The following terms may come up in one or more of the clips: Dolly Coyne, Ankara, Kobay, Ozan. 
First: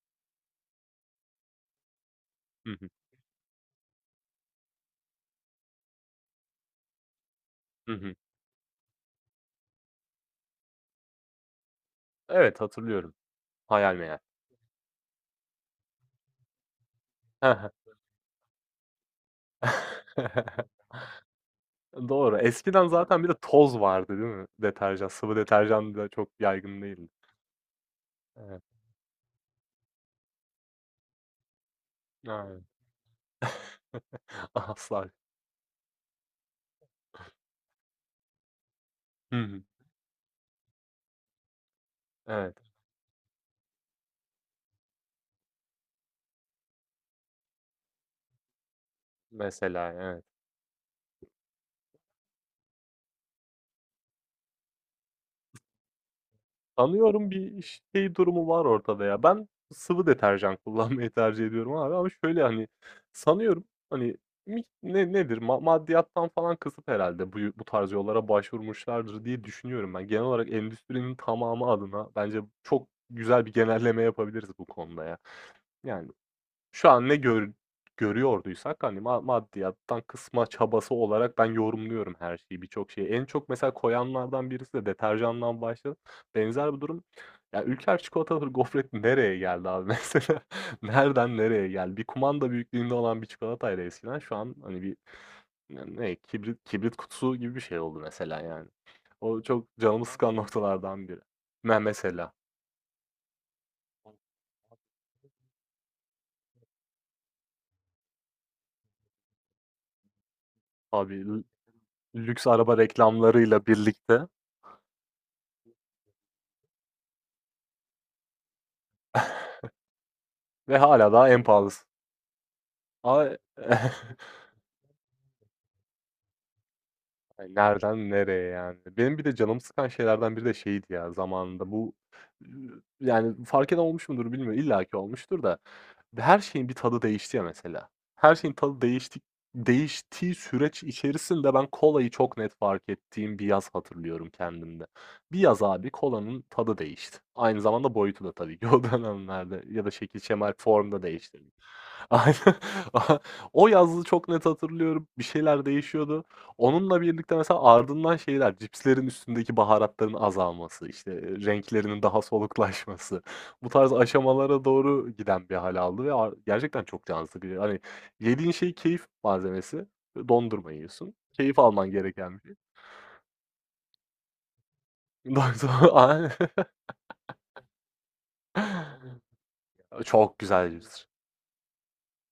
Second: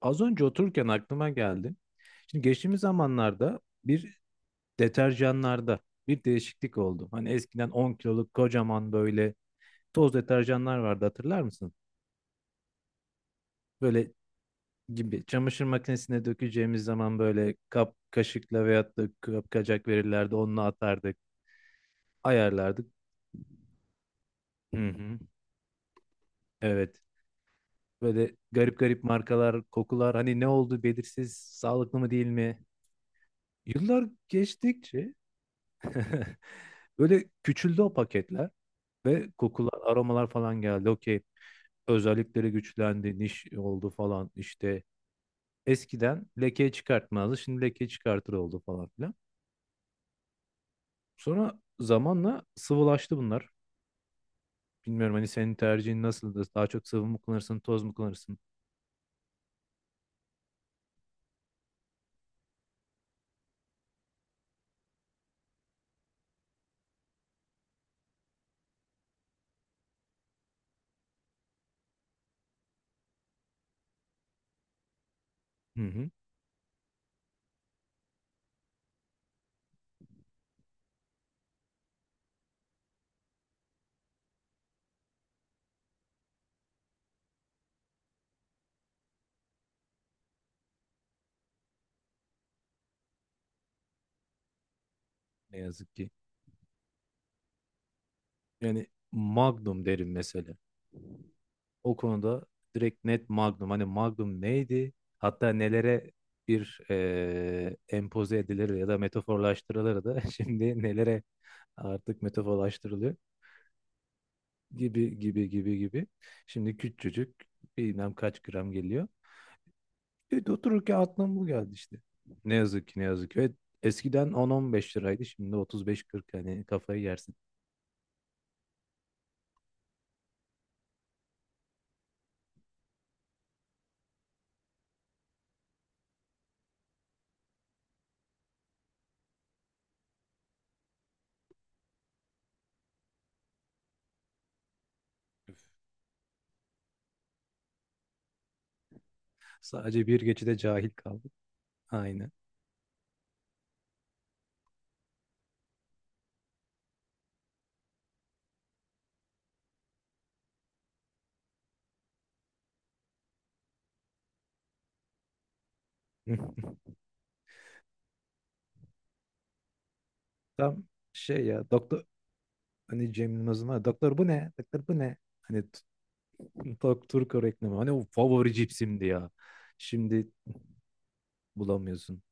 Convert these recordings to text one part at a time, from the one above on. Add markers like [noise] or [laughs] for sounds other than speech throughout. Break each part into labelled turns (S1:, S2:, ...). S1: Az önce otururken aklıma geldi. Şimdi
S2: Hı
S1: geçtiğimiz
S2: hı.
S1: zamanlarda bir deterjanlarda bir değişiklik oldu. Hani eskiden
S2: Hı
S1: 10
S2: hı.
S1: kiloluk kocaman böyle toz deterjanlar vardı, hatırlar mısın?
S2: Evet, hatırlıyorum. Hayal
S1: Böyle
S2: meyal.
S1: gibi çamaşır makinesine dökeceğimiz zaman
S2: He
S1: böyle
S2: he.
S1: kap kaşıkla veyahut da kapkacak verirlerdi. Onunla
S2: [laughs]
S1: atardık,
S2: Doğru. Eskiden
S1: ayarlardık.
S2: zaten bir de toz vardı, değil mi?
S1: Hı
S2: Deterjan,
S1: hı.
S2: sıvı deterjan da çok yaygın
S1: Evet.
S2: değildi.
S1: Böyle
S2: Evet.
S1: garip garip markalar, kokular, hani ne oldu belirsiz, sağlıklı mı değil mi?
S2: Aynen.
S1: Yıllar
S2: [laughs] Asla.
S1: geçtikçe [laughs] böyle küçüldü o paketler ve
S2: Hı hı.
S1: kokular, aromalar falan geldi. Okey. Özellikleri
S2: Evet.
S1: güçlendi, niş oldu falan işte. Eskiden lekeyi çıkartmazdı. Şimdi lekeyi çıkartır oldu falan filan.
S2: Mesela, evet.
S1: Sonra zamanla sıvılaştı bunlar. Bilmiyorum, hani senin tercihin nasıldır? Daha çok sıvı mı
S2: Sanıyorum
S1: kullanırsın,
S2: bir
S1: toz mu
S2: şey
S1: kullanırsın?
S2: durumu var ortada ya. Ben sıvı deterjan [laughs] kullanmayı tercih ediyorum abi ama şöyle, hani, sanıyorum, hani, mi nedir, maddiyattan falan kısıp herhalde bu tarz yollara başvurmuşlardır diye düşünüyorum ben. Genel olarak endüstrinin tamamı adına bence çok güzel bir genelleme yapabiliriz bu konuda ya.
S1: Hı
S2: Yani
S1: hı.
S2: şu an ne görüyorduysak, hani, maddiyattan kısma çabası olarak ben yorumluyorum her şeyi, birçok şeyi. En çok mesela koyanlardan birisi de deterjandan başladı. Benzer bir durum ya, Ülker çikolatalı gofret nereye geldi abi [laughs] mesela? Nereden nereye geldi? Bir kumanda büyüklüğünde olan bir çikolataydı eskiden şu an, hani, bir
S1: Ne
S2: ne
S1: yazık ki.
S2: ne kibrit kutusu gibi bir şey oldu mesela, yani.
S1: Yani
S2: O çok
S1: Magnum
S2: canımı
S1: derim
S2: sıkan
S1: mesela.
S2: noktalardan biri. Me
S1: O
S2: mesela.
S1: konuda direkt net Magnum. Hani Magnum neydi? Hatta nelere bir empoze edilir ya da metaforlaştırılır da [laughs] şimdi nelere
S2: Abi
S1: artık
S2: lüks araba
S1: metaforlaştırılıyor
S2: reklamlarıyla birlikte
S1: gibi gibi gibi gibi. Şimdi küçücük bilmem kaç gram geliyor.
S2: [laughs]
S1: Evet,
S2: ve
S1: otururken
S2: hala daha
S1: aklıma
S2: en
S1: bu geldi
S2: pahalısı.
S1: işte. Ne yazık ki, ne yazık
S2: Ama
S1: ki. Evet,
S2: [laughs]
S1: eskiden 10-15 liraydı, şimdi 35-40, hani kafayı yersin.
S2: ay, nereden nereye yani? Benim bir de canımı sıkan şeylerden biri de şeydi ya zamanında bu yani fark eden olmuş mudur bilmiyorum. İlla ki olmuştur da her şeyin bir tadı değişti ya mesela. Her şeyin tadı değişti değiştiği süreç içerisinde ben kolayı çok net fark ettiğim bir yaz hatırlıyorum kendimde. Bir yaz abi kolanın tadı değişti. Aynı zamanda boyutu da tabii ki o [laughs] dönemlerde ya da
S1: Sadece bir
S2: şekil, şemal,
S1: geçide cahil
S2: formda
S1: kaldı.
S2: değişti. [laughs]
S1: Aynen.
S2: Aynen. [laughs] O yazı çok net hatırlıyorum. Bir şeyler değişiyordu. Onunla birlikte mesela ardından şeyler, cipslerin üstündeki baharatların azalması, işte, renklerinin daha soluklaşması, bu tarz aşamalara doğru giden bir hal aldı ve ar
S1: [laughs]
S2: gerçekten çok can sıkıcı. Hani, yediğin şey keyif malzemesi, dondurma
S1: Tam
S2: yiyorsun,
S1: şey
S2: keyif
S1: ya,
S2: alman
S1: doktor,
S2: gereken bir şey.
S1: hani Cem Yılmaz'ın var ya, doktor bu ne? Doktor bu ne?
S2: [laughs] Ondan.
S1: Hani
S2: Aynen.
S1: Turko reklamı. Hani o favori cipsimdi ya. Şimdi
S2: Çok güzel cips.
S1: bulamıyorsun.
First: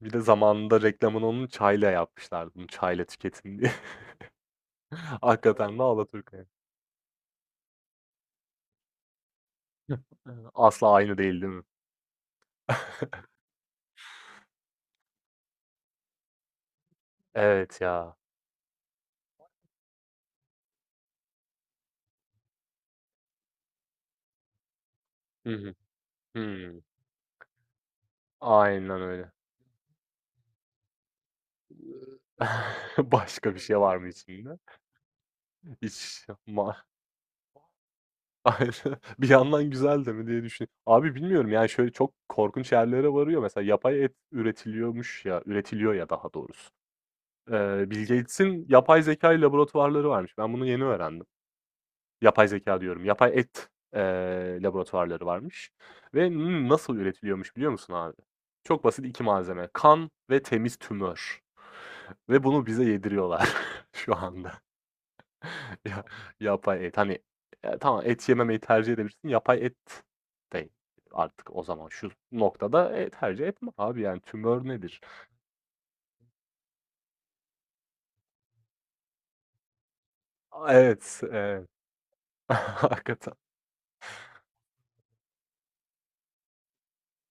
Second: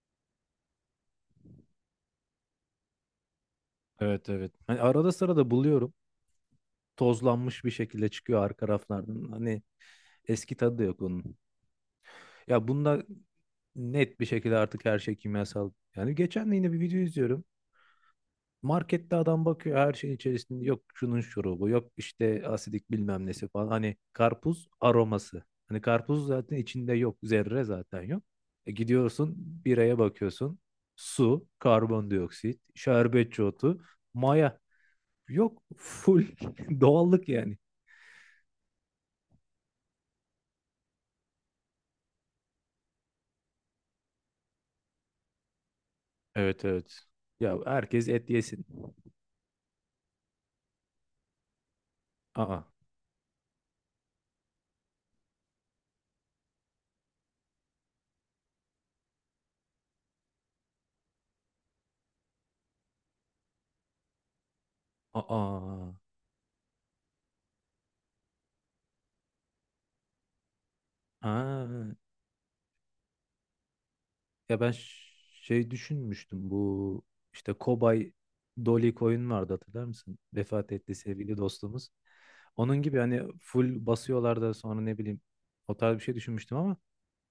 S2: Bir de zamanında reklamını onun çayla yapmışlardı, bunu çayla tüketin diye.
S1: Evet, evet. Hani arada
S2: [laughs]
S1: sırada
S2: Hakikaten de
S1: buluyorum.
S2: alaturka.
S1: Tozlanmış bir şekilde çıkıyor arka raflardan. Hani
S2: [laughs]
S1: eski tadı da
S2: Asla
S1: yok
S2: aynı
S1: onun.
S2: değil, değil mi?
S1: Ya bunda
S2: [laughs]
S1: net bir şekilde artık her şey kimyasal. Yani geçen de yine bir video izliyorum.
S2: Evet ya.
S1: Markette adam bakıyor, her şeyin içerisinde yok şunun şurubu, yok işte asidik bilmem nesi falan. Hani karpuz aroması.
S2: Hı hı.
S1: Hani karpuz zaten
S2: Hımm.
S1: içinde yok zerre, zaten yok. E
S2: Aynen öyle.
S1: gidiyorsun biraya bakıyorsun, su, karbondioksit,
S2: [laughs]
S1: şerbetçi
S2: Başka bir
S1: otu,
S2: şey var mı içinde?
S1: maya, yok full
S2: Hiç
S1: [laughs]
S2: ma
S1: doğallık yani.
S2: [laughs] aynen. Bir yandan güzel de mi diye düşün abi bilmiyorum yani şöyle çok korkunç yerlere varıyor. Mesela yapay et üretiliyormuş ya, üretiliyor ya daha
S1: Evet,
S2: doğrusu.
S1: evet. Ya
S2: Bill
S1: herkes et yesin.
S2: Gates'in yapay zeka laboratuvarları varmış. Ben bunu yeni öğrendim. Yapay
S1: Aa,
S2: zeka diyorum, yapay et, laboratuvarları varmış ve nasıl üretiliyormuş biliyor musun abi? Çok basit 2 malzeme: kan ve temiz tümör [laughs] ve bunu bize yediriyorlar [laughs] şu anda.
S1: aa,
S2: Ya, yapay et, hani, tamam et yememeyi tercih edebilirsin. Yapay et de artık o
S1: aa.
S2: zaman şu noktada, tercih etme abi yani
S1: Ya
S2: tümör
S1: ben
S2: nedir?
S1: şey düşünmüştüm, bu işte Kobay Dolly Coyne vardı, hatırlar mısın? Vefat
S2: A,
S1: etti
S2: evet,
S1: sevgili dostumuz.
S2: [laughs]
S1: Onun gibi hani
S2: hakikaten.
S1: full basıyorlar da sonra ne bileyim o tarz bir şey düşünmüştüm ama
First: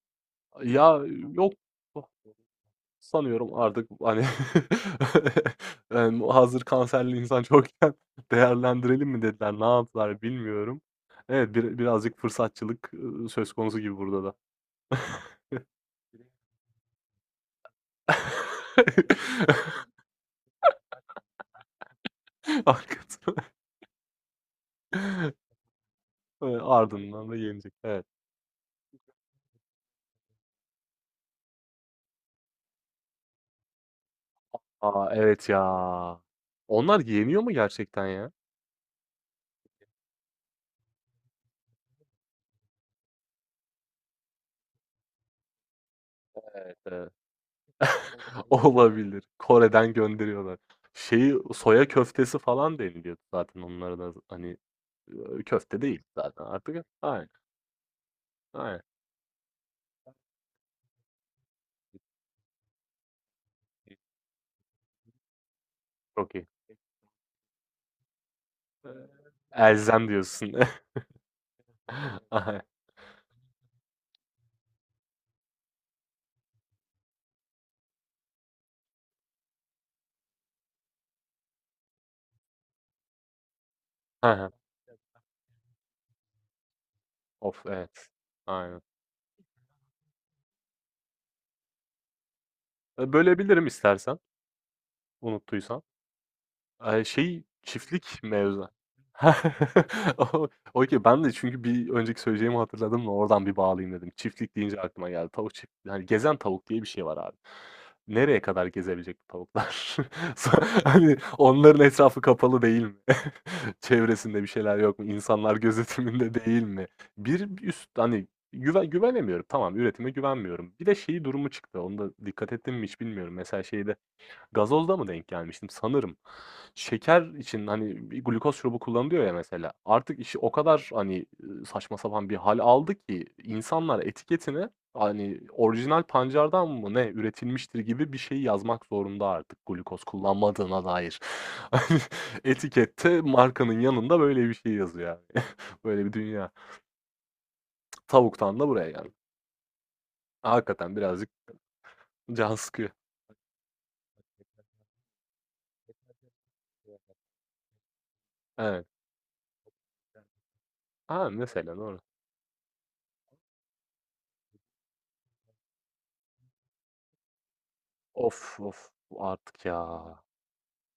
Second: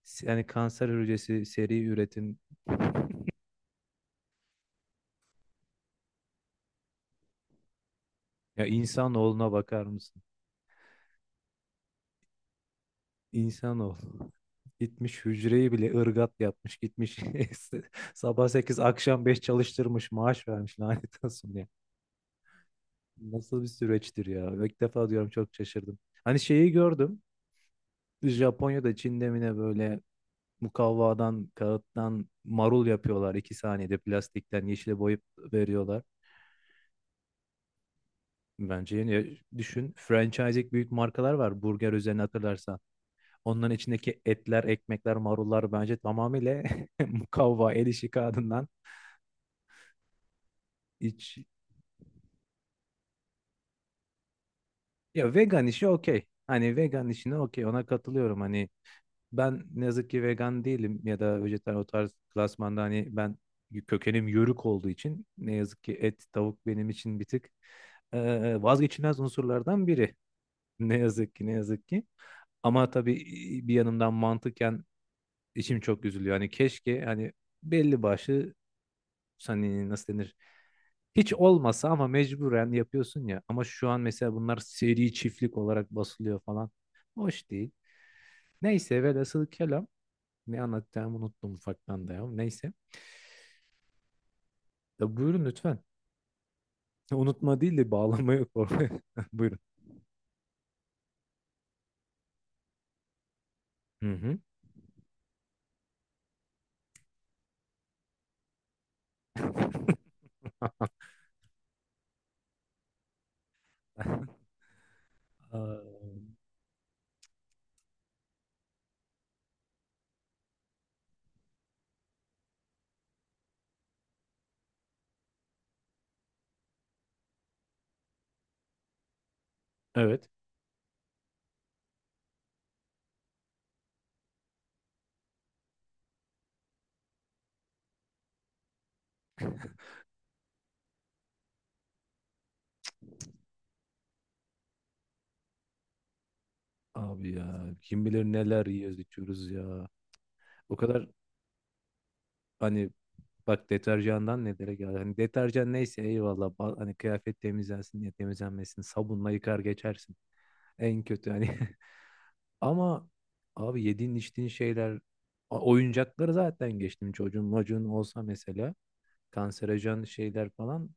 S1: yani kanser
S2: Ya,
S1: hücresi
S2: yok
S1: seri üretim.
S2: sanıyorum artık, hani, [laughs] hazır kanserli insan çokken [laughs]
S1: Ya
S2: değerlendirelim mi
S1: insanoğluna
S2: dediler, ne
S1: bakar mısın?
S2: yaptılar bilmiyorum. Evet, birazcık fırsatçılık, söz konusu gibi burada
S1: İnsanoğlu.
S2: da.
S1: [laughs] Gitmiş
S2: [laughs]
S1: hücreyi bile ırgat yapmış, gitmiş [laughs] sabah 8 akşam 5
S2: [laughs]
S1: çalıştırmış, maaş vermiş, lanet olsun ya.
S2: Hakikaten.
S1: Nasıl bir süreçtir ya. İlk defa diyorum,
S2: [laughs]
S1: çok şaşırdım. Hani şeyi gördüm.
S2: Ardından da yenecek. Evet.
S1: Japonya'da, Çin'de mi ne, böyle mukavvadan, kağıttan marul yapıyorlar. 2 saniyede plastikten yeşile
S2: A,
S1: boyayıp
S2: evet
S1: veriyorlar.
S2: ya. Onlar yeniyor mu gerçekten ya?
S1: Bence yeni düşün. Franchising büyük markalar var burger üzerine, hatırlarsan. Onların içindeki etler, ekmekler, marullar bence tamamıyla [laughs]
S2: Eee,
S1: mukavva, el işi
S2: [laughs]
S1: kağıdından
S2: Olabilir. Kore'den gönderiyorlar.
S1: iç.
S2: Şeyi, soya köftesi falan deniliyor zaten onlara da. Hani,
S1: Ya vegan
S2: köfte
S1: işi
S2: değil
S1: okey.
S2: zaten
S1: Hani
S2: artık.
S1: vegan
S2: Aynen,
S1: işine okey, ona katılıyorum. Hani
S2: aynen.
S1: ben ne yazık ki vegan değilim ya da vejetaryen, o tarz klasmanda hani, ben kökenim yörük olduğu için ne yazık ki et,
S2: Çok iyi.
S1: tavuk benim için bir tık
S2: Eee,
S1: vazgeçilmez unsurlardan
S2: Elzem
S1: biri.
S2: diyorsun. [laughs]
S1: Ne yazık ki, ne yazık ki.
S2: Aynen.
S1: Ama tabii bir yanımdan mantıken içim çok üzülüyor. Hani keşke, hani belli başlı, hani nasıl denir, hiç olmasa, ama mecburen yapıyorsun ya. Ama şu an mesela
S2: Hı.
S1: bunlar seri çiftlik olarak basılıyor falan. Hoş
S2: Of,
S1: değil.
S2: evet. Aynen.
S1: Neyse, velhasıl kelam. Ne anlatacağımı unuttum ufaktan da ya. Neyse.
S2: Bölebilirim istersen,
S1: Ya buyurun lütfen.
S2: unuttuysan. Ay,
S1: [laughs]
S2: şey,
S1: Unutma değil de
S2: çiftlik
S1: bağlamayı
S2: mevzu.
S1: korkuyor. [laughs] Buyurun.
S2: [laughs] O okay, ben de çünkü bir önceki söyleyeceğimi hatırladım da oradan bir bağlayayım
S1: Hı
S2: dedim.
S1: hı.
S2: Çiftlik deyince aklıma geldi. Tavuk çift hani gezen tavuk diye bir şey var abi. Nereye kadar gezebilecek bu tavuklar? [laughs] Sonra hani onların etrafı kapalı değil mi? [laughs] Çevresinde bir
S1: [laughs]
S2: şeyler yok mu? İnsanlar
S1: Aa.
S2: gözetiminde değil mi? Bir üst hani güvenemiyorum. Tamam, üretime güvenmiyorum. Bir de şeyi durumu çıktı. Onu da dikkat ettim mi hiç bilmiyorum. Mesela şeyde gazozda mı denk gelmiştim sanırım. Şeker için, hani, bir glukoz şurubu kullanılıyor ya mesela, artık
S1: Evet.
S2: işi o kadar, hani, saçma sapan bir hal aldı ki insanlar etiketine, hani, orijinal pancardan mı ne üretilmiştir gibi bir şey yazmak zorunda artık glukoz kullanmadığına dair. [laughs] Hani, etikette markanın yanında böyle bir şey yazıyor yani. [laughs] Böyle bir dünya.
S1: Abi ya, kim bilir
S2: Tavuktan
S1: neler
S2: da buraya
S1: yiyoruz,
S2: geldik.
S1: içiyoruz ya. O
S2: Hakikaten
S1: kadar,
S2: birazcık can
S1: hani
S2: sıkıyor. [laughs]
S1: bak deterjandan nelere geldi. Hani deterjan neyse, eyvallah. Hani kıyafet temizlensin diye, temizlenmesin.
S2: Evet.
S1: Sabunla yıkar geçersin. En
S2: Ha,
S1: kötü hani.
S2: mesela
S1: [laughs]
S2: doğru.
S1: Ama abi yediğin içtiğin şeyler, oyuncakları zaten geçtim, çocuğun olsa
S2: Of,
S1: mesela.
S2: of artık ya.
S1: Kanserojen şeyler falan.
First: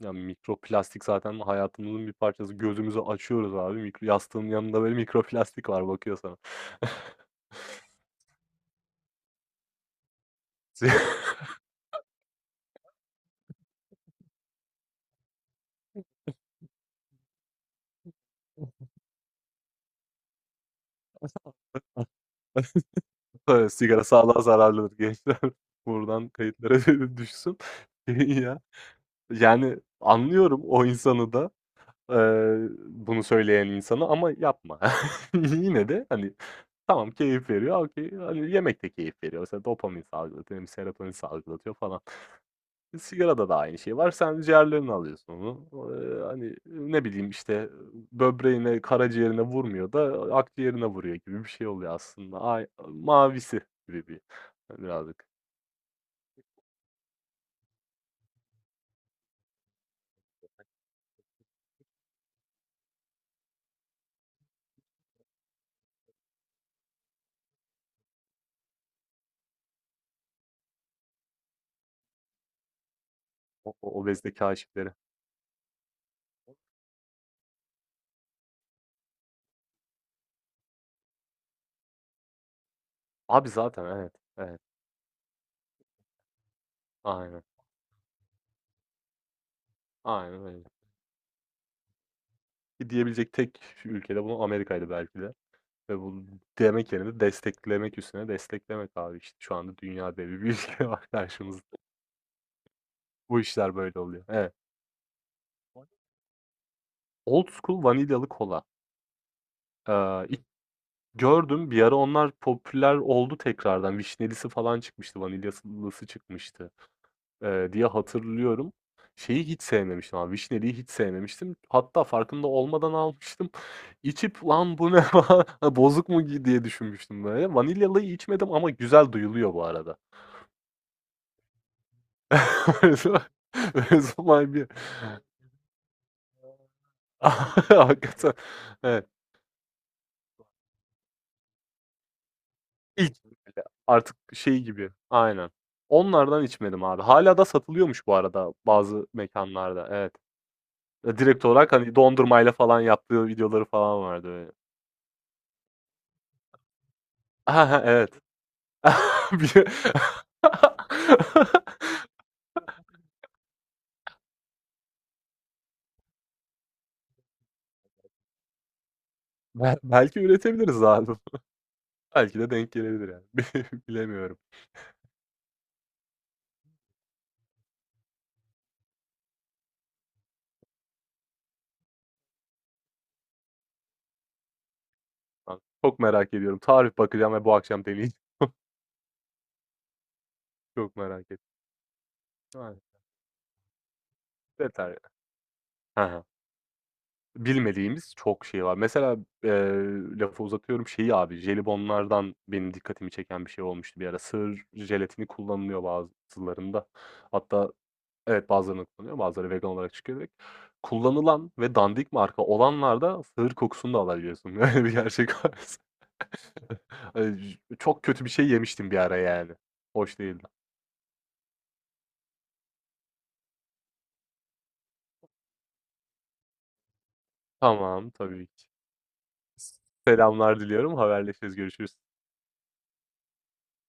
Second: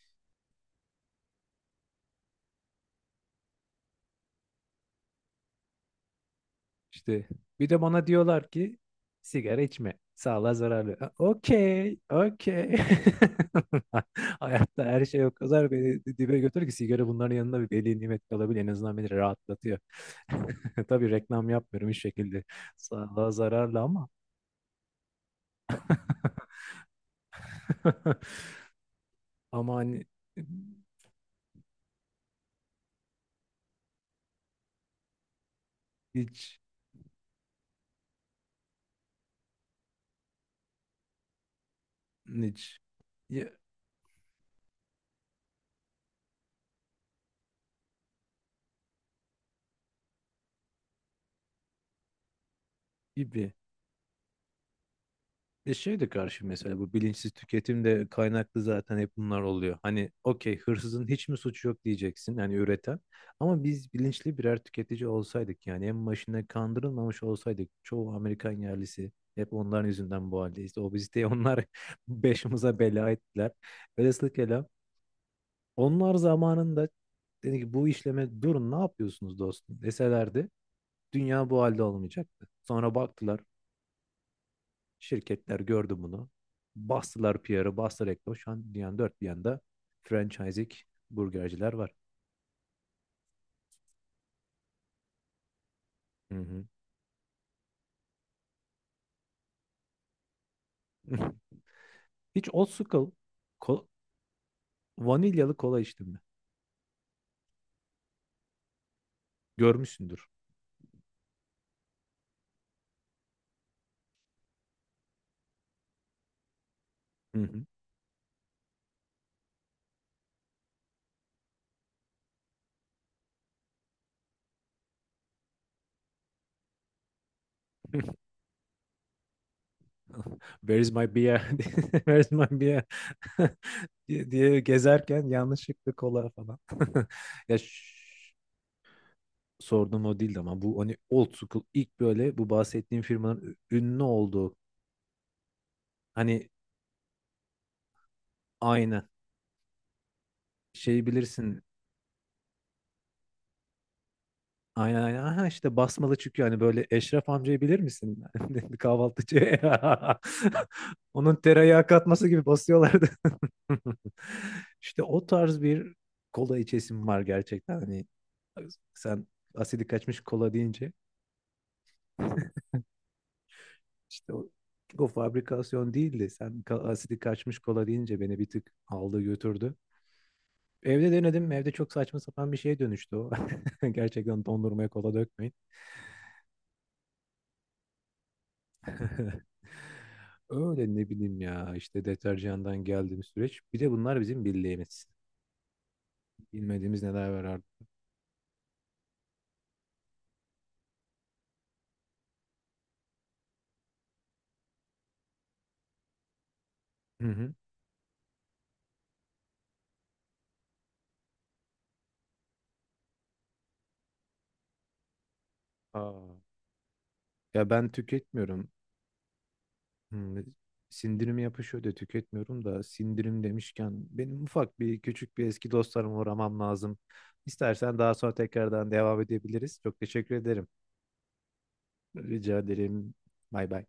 S2: Ya, mikroplastik zaten hayatımızın bir parçası. Gözümüzü açıyoruz abi, mikro yastığın yanında böyle mikroplastik var bakıyor sana.
S1: İşte
S2: [laughs]
S1: bir de bana diyorlar ki sigara içme, sağlığa
S2: Si
S1: zararlı. Ha,
S2: [laughs]
S1: okey, okey. [laughs] Hayatta her şey o kadar beni dibe götür ki, sigara bunların yanında bir veli nimet kalabilir. En azından beni rahatlatıyor. [laughs] Tabii reklam yapmıyorum hiç şekilde. Sağlığa
S2: Evet,
S1: zararlı
S2: sigara
S1: ama.
S2: sağlığa zararlıdır gençler. [laughs] Buradan kayıtlara [laughs] düşsün. [laughs]
S1: [laughs]
S2: Ya,
S1: Ama
S2: yani
S1: hani
S2: anlıyorum o insanı da, bunu söyleyen insanı ama yapma. [laughs] Yine de, hani,
S1: hiç
S2: tamam keyif veriyor, okey. Hani, yemek de keyif veriyor. Mesela dopamin salgılatıyor, hem serotonin salgılatıyor falan.
S1: hiç
S2: Sigarada
S1: ya,
S2: da aynı şey var. Sen ciğerlerini alıyorsun onu. Hani, ne bileyim, işte, böbreğine, karaciğerine vurmuyor da akciğerine vuruyor gibi bir şey oluyor aslında. Ay
S1: gibi.
S2: mavisi gibi bir birazcık.
S1: E şey de karşı, mesela bu bilinçsiz tüketim de kaynaklı zaten hep bunlar oluyor. Hani okey, hırsızın hiç mi suçu yok diyeceksin yani, üreten. Ama biz bilinçli birer tüketici olsaydık, yani en başına kandırılmamış olsaydık, çoğu Amerikan yerlisi, hep onların yüzünden bu haldeyiz. Obeziteyi onlar [laughs] başımıza bela ettiler.
S2: O
S1: Velhasıl
S2: obezite
S1: kelam,
S2: kâşifleri.
S1: onlar zamanında dedi ki bu işleme durun, ne yapıyorsunuz dostum deselerdi, dünya bu halde olmayacaktı. Sonra baktılar.
S2: Abi zaten evet, evet.
S1: Şirketler gördü bunu. Bastılar
S2: Aynen,
S1: PR'ı, bastılar reklamı. Şu an dünyanın dört bir yanında
S2: aynen öyle.
S1: franchising burgerciler var.
S2: Ki diyebilecek tek ülkede bunu Amerika'ydı belki de ve bu
S1: Hı hı.
S2: demek yerine desteklemek üstüne desteklemek abi, işte, şu anda dünya devi bir [laughs] ülke var
S1: [laughs]
S2: karşımızda.
S1: Hiç old school
S2: Bu işler
S1: ko-
S2: böyle oluyor. Evet.
S1: vanilyalı kola içtin mi?
S2: Old school vanilyalı kola. Aaa,
S1: Görmüşsündür.
S2: ilk gördüm, bir ara onlar popüler oldu tekrardan. Vişnelisi falan çıkmıştı, vanilyasılısı çıkmıştı,
S1: Hı hı.
S2: diye hatırlıyorum. Şeyi hiç sevmemiştim abi, vişneliyi hiç sevmemiştim. Hatta farkında olmadan almıştım. [laughs] İçip "Lan bu ne falan, [laughs] ha, bozuk mu ki?" diye düşünmüştüm böyle. Vanilyalıyı içmedim ama güzel duyuluyor bu arada.
S1: Where is my beer? [laughs] Where is my beer?
S2: [laughs]
S1: [laughs]
S2: Öyle
S1: diye
S2: zaman
S1: diye
S2: bir.
S1: gezerken
S2: [laughs]
S1: yanlışlıkla kola falan. [laughs] Ya şş,
S2: Hakikaten. Evet.
S1: sorduğum o değildi ama, bu hani old school, ilk böyle bu bahsettiğim
S2: İlk
S1: firmanın
S2: böyle
S1: ünlü
S2: artık
S1: olduğu,
S2: şey gibi, aynen. Onlardan
S1: hani
S2: içmedim abi. Hâlâ da satılıyormuş bu arada bazı
S1: aynı
S2: mekânlarda, evet.
S1: şey
S2: Direkt
S1: bilirsin.
S2: olarak, hani, dondurmayla falan yaptığı videoları falan vardı böyle.
S1: Aynen, aynen. Aha işte basmalı, çünkü hani böyle Eşref amcayı
S2: Ha he,
S1: bilir
S2: evet.
S1: misin? [laughs]
S2: [laughs]
S1: Kahvaltıcı.
S2: Bir
S1: [laughs] Onun tereyağı katması gibi basıyorlardı. [laughs] İşte o tarz bir kola içesim var gerçekten. Hani sen
S2: Bel
S1: asidi kaçmış
S2: belki
S1: kola
S2: üretebiliriz
S1: deyince
S2: abi. [laughs] Belki de
S1: [laughs]
S2: denk gelebilir yani. [laughs] Bi
S1: işte
S2: Bilemiyorum
S1: o fabrikasyon değildi. Sen asidi kaçmış kola deyince beni bir tık aldı götürdü. Evde denedim. Evde çok saçma sapan bir şeye dönüştü o. [laughs] Gerçekten dondurmaya kola dökmeyin.
S2: Çok merak ediyorum. Tarif bakacağım ve bu akşam deneyeceğim.
S1: [laughs] Öyle
S2: Çok
S1: ne
S2: merak
S1: bileyim
S2: ettim.
S1: ya, işte
S2: Aynen.
S1: deterjandan geldiğimiz süreç. Bir de bunlar bizim
S2: Yeter
S1: bildiğimiz.
S2: ya. He he.
S1: Bilmediğimiz neler var artık.
S2: Bilmediğimiz çok şey var. Mesela, eee, lafı uzatıyorum, şeyi abi, jelibonlardan benim dikkatimi çeken bir şey olmuştu bir ara. Sığır jelatini kullanılıyor bazılarında.
S1: Hı hı.
S2: Hatta evet, bazılarında kullanıyor, bazıları vegan olarak çıkıyor direkt. Kullanılan ve dandik marka olanlarda sığır kokusunu da alabiliyorsun. [laughs] Öyle bir gerçek var.
S1: Aa.
S2: [laughs] J
S1: Ya ben
S2: Çok kötü bir şey
S1: tüketmiyorum.
S2: yemiştim bir ara yani. Hoş
S1: Hmm,
S2: değildi.
S1: sindirim yapışıyor da tüketmiyorum da, sindirim demişken benim ufak bir, küçük bir eski dostlarıma uğramam lazım. İstersen
S2: Tamam,
S1: daha sonra
S2: tabii ki.
S1: tekrardan devam edebiliriz. Çok teşekkür
S2: Selamlar
S1: ederim.
S2: diliyorum. Haberleşiriz, görüşürüz.
S1: Rica ederim. Bay bay.